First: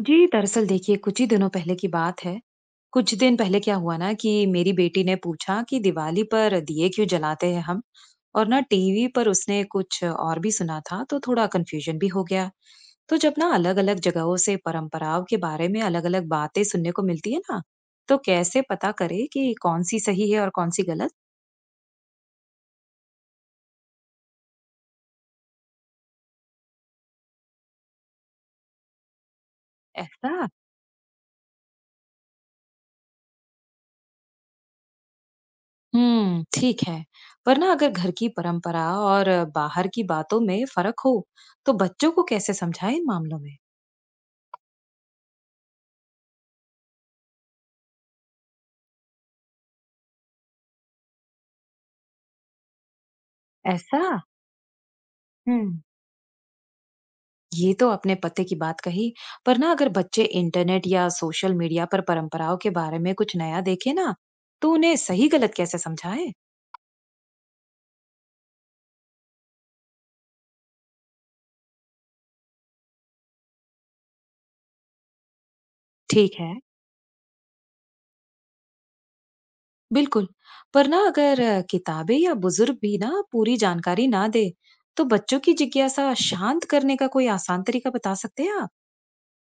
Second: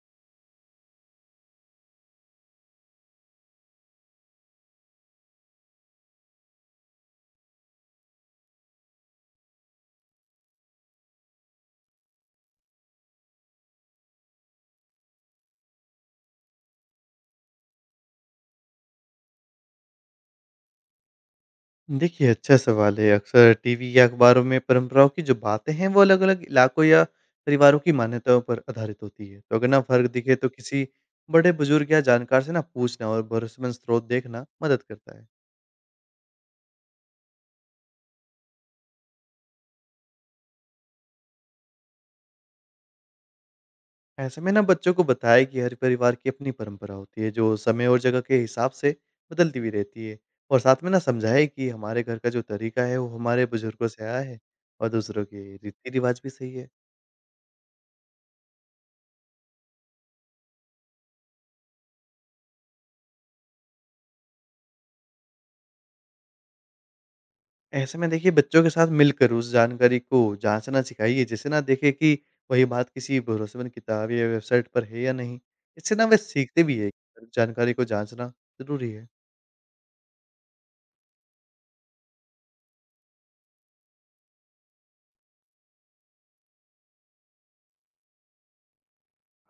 जी, दरअसल देखिए कुछ ही दिनों पहले की बात है। कुछ दिन पहले क्या हुआ ना कि मेरी बेटी ने पूछा कि दिवाली पर दिए क्यों जलाते हैं हम? और ना टीवी पर उसने कुछ और भी सुना था तो थोड़ा कंफ्यूजन भी हो गया। तो जब ना अलग-अलग जगहों से परंपराओं के बारे में अलग-अलग बातें सुनने को मिलती है ना, तो कैसे पता करे कि कौन सी सही है और कौन सी गलत? देखिए, अच्छा सवाल है। अक्सर टीवी या अखबारों में परंपराओं की जो बातें हैं, वो अलग-अलग इलाकों या परिवारों की मान्यताओं पर आधारित होती है। तो अगर ना फ़र्क दिखे ऐसा? तो किसी बड़े बुजुर्ग या जानकार से ना पूछना और भरोसेमंद स्रोत देखना मदद करता है। ठीक है। पर ना अगर घर की परंपरा और बाहर की बातों में फर्क हो, तो बच्चों को कैसे समझाएं इन मामलों में? ऐसे में ना बच्चों को बताएं कि हर परिवार की अपनी परंपरा होती है, जो समय और जगह के हिसाब से बदलती भी रहती है। और साथ में ना समझाएँ कि हमारे घर का जो तरीका है, वो हमारे बुजुर्गों से ऐसा? आया है और दूसरों के हुँ। रीति-रिवाज भी सही है। ये तो आपने पते की बात कही। पर ना अगर बच्चे इंटरनेट या सोशल मीडिया पर परंपराओं के बारे में कुछ नया देखें ना, तो उन्हें सही गलत कैसे समझाएँ? ऐसे में देखिए बच्चों के साथ मिलकर उस जानकारी को जाँचना सिखाइए, जिससे ना देखें कि वही बात किसी भरोसेमंद किताब या वेबसाइट पर है या नहीं। इससे ना वे ठीक है। सीखते भी है, कि जानकारी को जाँचना ज़रूरी है। बिल्कुल। पर ना अगर किताबें या बुजुर्ग भी ना पूरी जानकारी ना दे, तो बच्चों की जिज्ञासा शांत करने का कोई आसान तरीका बता सकते हैं आप?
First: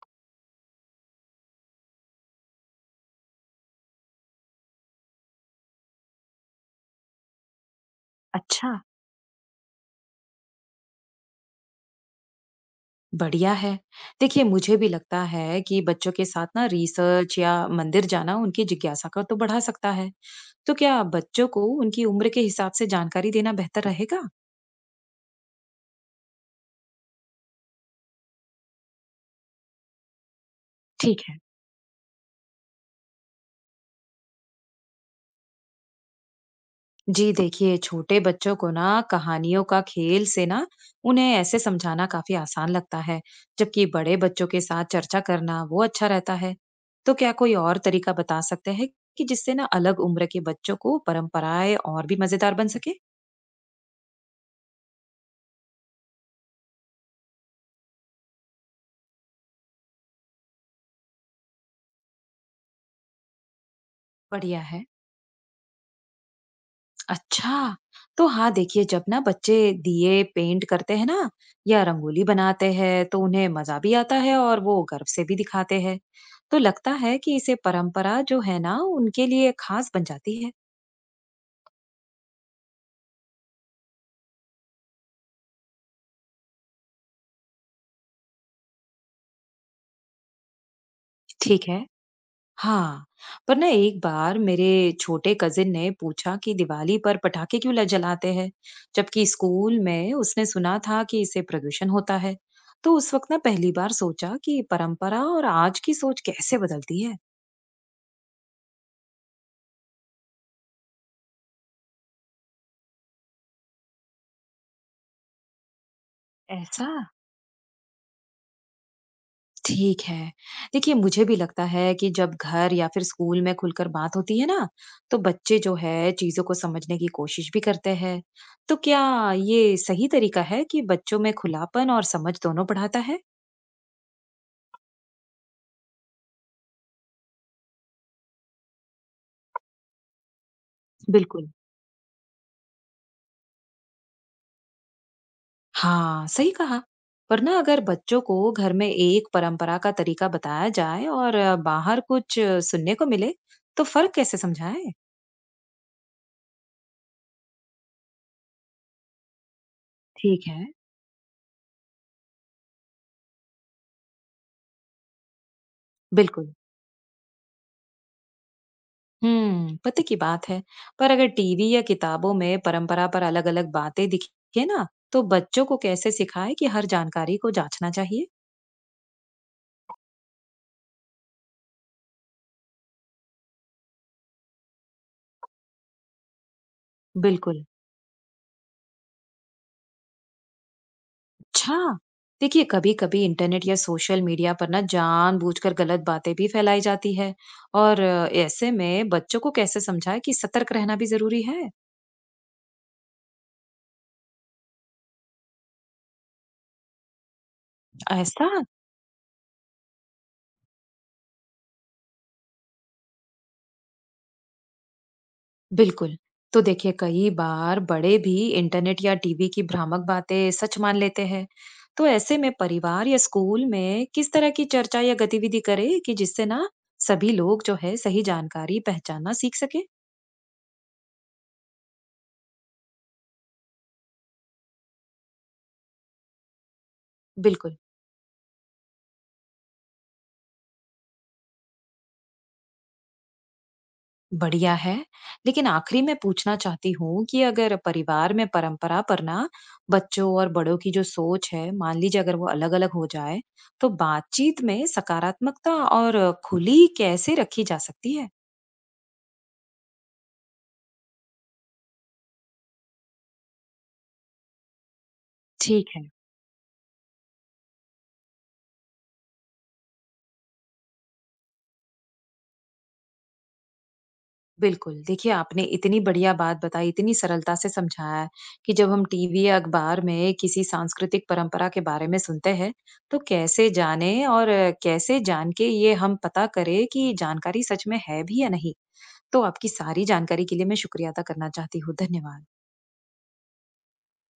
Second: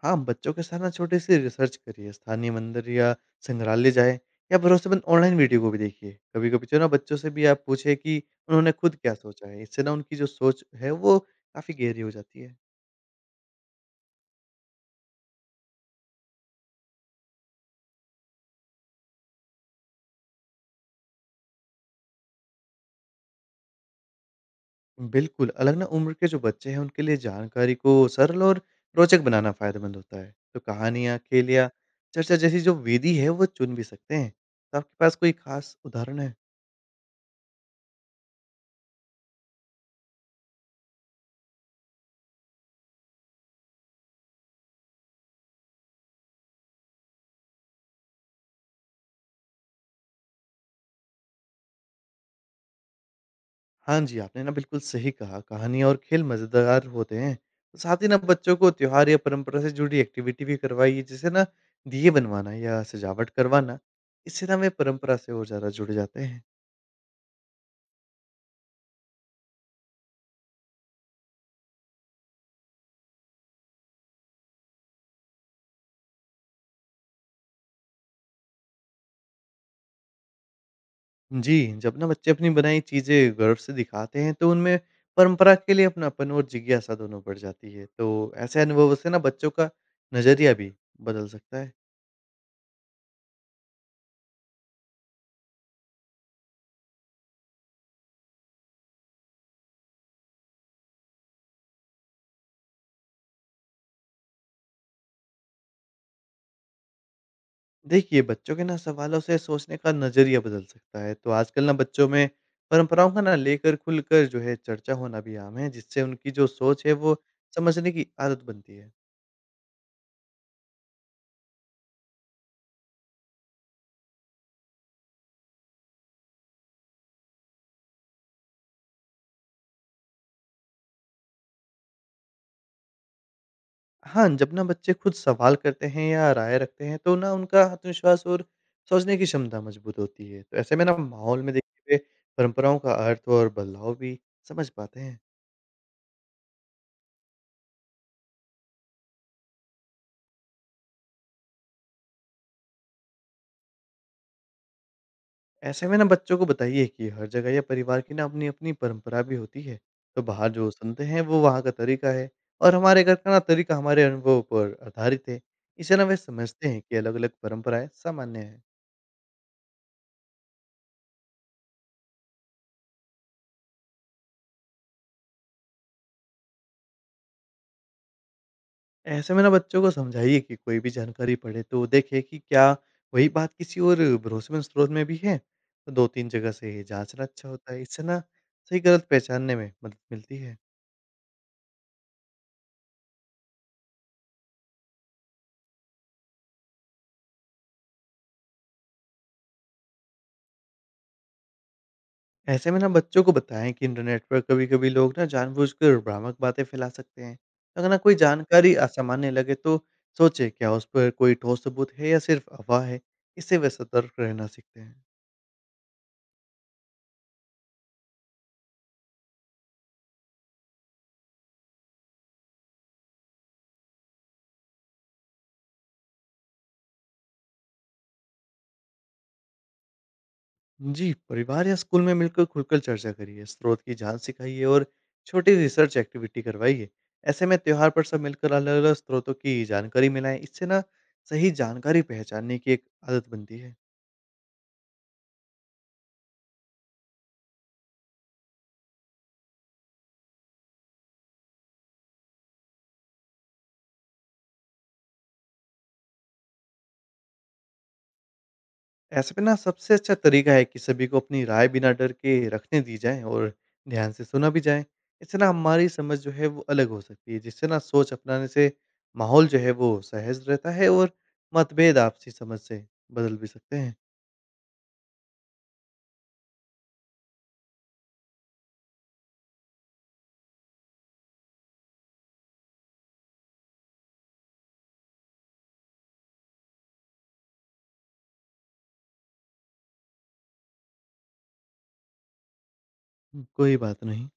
हाँ, बच्चों के साथ ना छोटी सी रिसर्च करिए, स्थानीय मंदिर या संग्रहालय जाएँ या भरोसेमंद ऑनलाइन वीडियो को भी देखिए। कभी-कभी जो है ना बच्चों से भी आप पूछें कि उन्होंने अच्छा। खुद क्या सोचा है, इससे ना उनकी जो सोच है वो काफ़ी गहरी हो जाती है। बढ़िया है। देखिए मुझे भी लगता है कि बच्चों के साथ ना रिसर्च या मंदिर जाना उनकी जिज्ञासा को तो बढ़ा सकता है। तो क्या बच्चों को उनकी उम्र के हिसाब से जानकारी देना बेहतर रहेगा? बिल्कुल, अलग ना उम्र के जो बच्चे हैं, उनके लिए जानकारी को सरल और रोचक बनाना फ़ायदेमंद होता है। तो कहानियाँ, ठीक है। खेल या चर्चा जैसी जो विधि है, वो चुन भी सकते हैं। तो आपके पास कोई ख़ास उदाहरण है? जी देखिए छोटे बच्चों को ना कहानियों का खेल से ना उन्हें ऐसे समझाना काफी आसान लगता है, जबकि बड़े बच्चों के साथ चर्चा करना वो अच्छा रहता है। तो क्या कोई और तरीका बता सकते हैं कि जिससे ना अलग उम्र के बच्चों को परंपराएं और भी मजेदार बन सके? हाँ जी, आपने ना बिल्कुल सही कहा, कहानियाँ और खेल मज़ेदार होते हैं। तो साथ ही ना बच्चों को त्योहार या परंपरा से जुड़ी एक्टिविटी भी करवाइए, जैसे ना दिए बनवाना या सजावट करवाना। इससे ना बढ़िया वे है। परंपरा से और ज़्यादा जुड़ जाते हैं। अच्छा, तो हाँ देखिए जब ना बच्चे दिए पेंट करते हैं ना या रंगोली बनाते हैं, तो उन्हें मजा भी आता है और वो गर्व से भी दिखाते हैं। तो लगता है कि इसे परंपरा जो है ना उनके लिए खास बन जाती है। जी, जब ना बच्चे अपनी बनाई चीज़ें गर्व से दिखाते हैं, तो उनमें परंपरा के लिए अपनापन और जिज्ञासा दोनों बढ़ जाती है। तो ऐसे अनुभवों से ना बच्चों का नज़रिया भी बदल सकता ठीक है। है। हाँ। पर ना एक बार मेरे छोटे कजिन ने पूछा कि दिवाली पर पटाखे क्यों जलाते हैं, जबकि स्कूल में उसने सुना था कि इससे प्रदूषण होता है। तो उस वक्त ना पहली बार सोचा कि परंपरा और आज की सोच कैसे बदलती है। देखिए, बच्चों के ना सवालों से सोचने का नज़रिया बदल सकता है। तो आजकल ना बच्चों में परंपराओं का ना लेकर खुलकर जो है चर्चा होना भी आम है, जिससे उनकी जो सोच ऐसा। है वो समझने की आदत बनती है। ठीक है। देखिए, मुझे भी लगता है कि जब घर या फिर स्कूल में खुलकर बात होती है ना, तो बच्चे जो है चीज़ों को समझने की कोशिश भी करते हैं। तो क्या ये सही तरीका है कि बच्चों में खुलापन और समझ दोनों बढ़ाता है? हाँ, जब ना बच्चे खुद सवाल करते हैं या राय रखते हैं, तो ना उनका आत्मविश्वास और सोचने की क्षमता मजबूत होती है। तो ऐसे में ना माहौल बिल्कुल। में देखिए वे परंपराओं का अर्थ और बदलाव भी समझ पाते हैं। हाँ, सही कहा। पर ना अगर बच्चों को घर में एक परंपरा का तरीका बताया जाए और बाहर कुछ सुनने को मिले, तो फर्क कैसे समझाएं? ऐसे में ना बच्चों को बताइए कि हर जगह या परिवार की ना अपनी-अपनी परंपरा भी होती है। तो ठीक बाहर है, जो सुनते हैं, वो वहाँ का तरीका है और हमारे घर का ना तरीका हमारे अनुभव पर आधारित है। इसे ना वे बिल्कुल। समझते हैं कि अलग-अलग परंपराएँ सामान्य हैं। हम्म, पते की बात है। पर अगर टीवी या किताबों में परंपरा पर अलग अलग बातें दिखे ना, तो बच्चों को कैसे सिखाए कि हर जानकारी को जांचना चाहिए? ऐसे में ना बच्चों को समझाइए कि कोई भी जानकारी पढ़े तो देखे कि क्या वही बात किसी और भरोसेमंद स्रोत में भी है। तो दो तीन जगह से जांचना अच्छा बिल्कुल। होता है, इससे ना सही गलत पहचानने में मदद मिलती है। अच्छा, देखिए कभी कभी इंटरनेट या सोशल मीडिया पर ना जानबूझकर गलत बातें भी फैलाई जाती है। और ऐसे में बच्चों को कैसे समझाए कि सतर्क रहना भी जरूरी है? ऐसे में ना बच्चों को बताएं कि इंटरनेट पर कभी कभी लोग ना जानबूझकर भ्रामक बातें फैला सकते हैं। अगर ना कोई ऐसा। जानकारी असामान्य लगे, तो सोचे क्या उस पर कोई ठोस सबूत है या सिर्फ अफवाह है। इससे वे सतर्क रहना सीखते हैं। बिल्कुल। तो देखिए कई बार बड़े भी इंटरनेट या टीवी की भ्रामक बातें सच मान लेते हैं। तो ऐसे में परिवार या स्कूल में किस तरह की चर्चा या गतिविधि करें कि जिससे ना सभी लोग जो है सही जानकारी पहचानना सीख सके? जी, परिवार या स्कूल में मिलकर खुलकर चर्चा करिए, स्रोत की जाँच सिखाइए और छोटी रिसर्च एक्टिविटी करवाइए। ऐसे में बिल्कुल। त्योहार पर सब मिलकर अलग-अलग स्रोतों की जानकारी मिलाएँ, इससे ना सही जानकारी पहचानने की एक आदत बनती है। बढ़िया है। लेकिन आखिरी में पूछना चाहती हूँ कि अगर परिवार में परंपरा पर ना बच्चों और बड़ों की जो सोच है, मान लीजिए अगर वो अलग-अलग हो जाए, तो बातचीत में सकारात्मकता और खुली कैसे रखी जा सकती है? ऐसे में ना सबसे अच्छा तरीका है कि सभी को अपनी राय बिना डर के रखने दी जाए और ध्यान से सुना भी जाए। इससे ना हमारी ठीक है। समझ जो है वो अलग हो सकती है, जिससे ना सोच अपनाने से माहौल जो है वो सहज रहता है और मतभेद आपसी समझ से बदल भी सकते हैं। बिल्कुल, देखिए आपने इतनी बढ़िया बात बताई, इतनी सरलता से समझाया है कि जब हम टीवी या अखबार में किसी सांस्कृतिक परंपरा के बारे में सुनते हैं, तो कैसे जानें और कैसे जान के ये हम पता करें कि जानकारी सच में है भी या नहीं? तो आपकी सारी जानकारी के लिए मैं शुक्रिया अदा करना चाहती हूँ। धन्यवाद। कोई बात नहीं।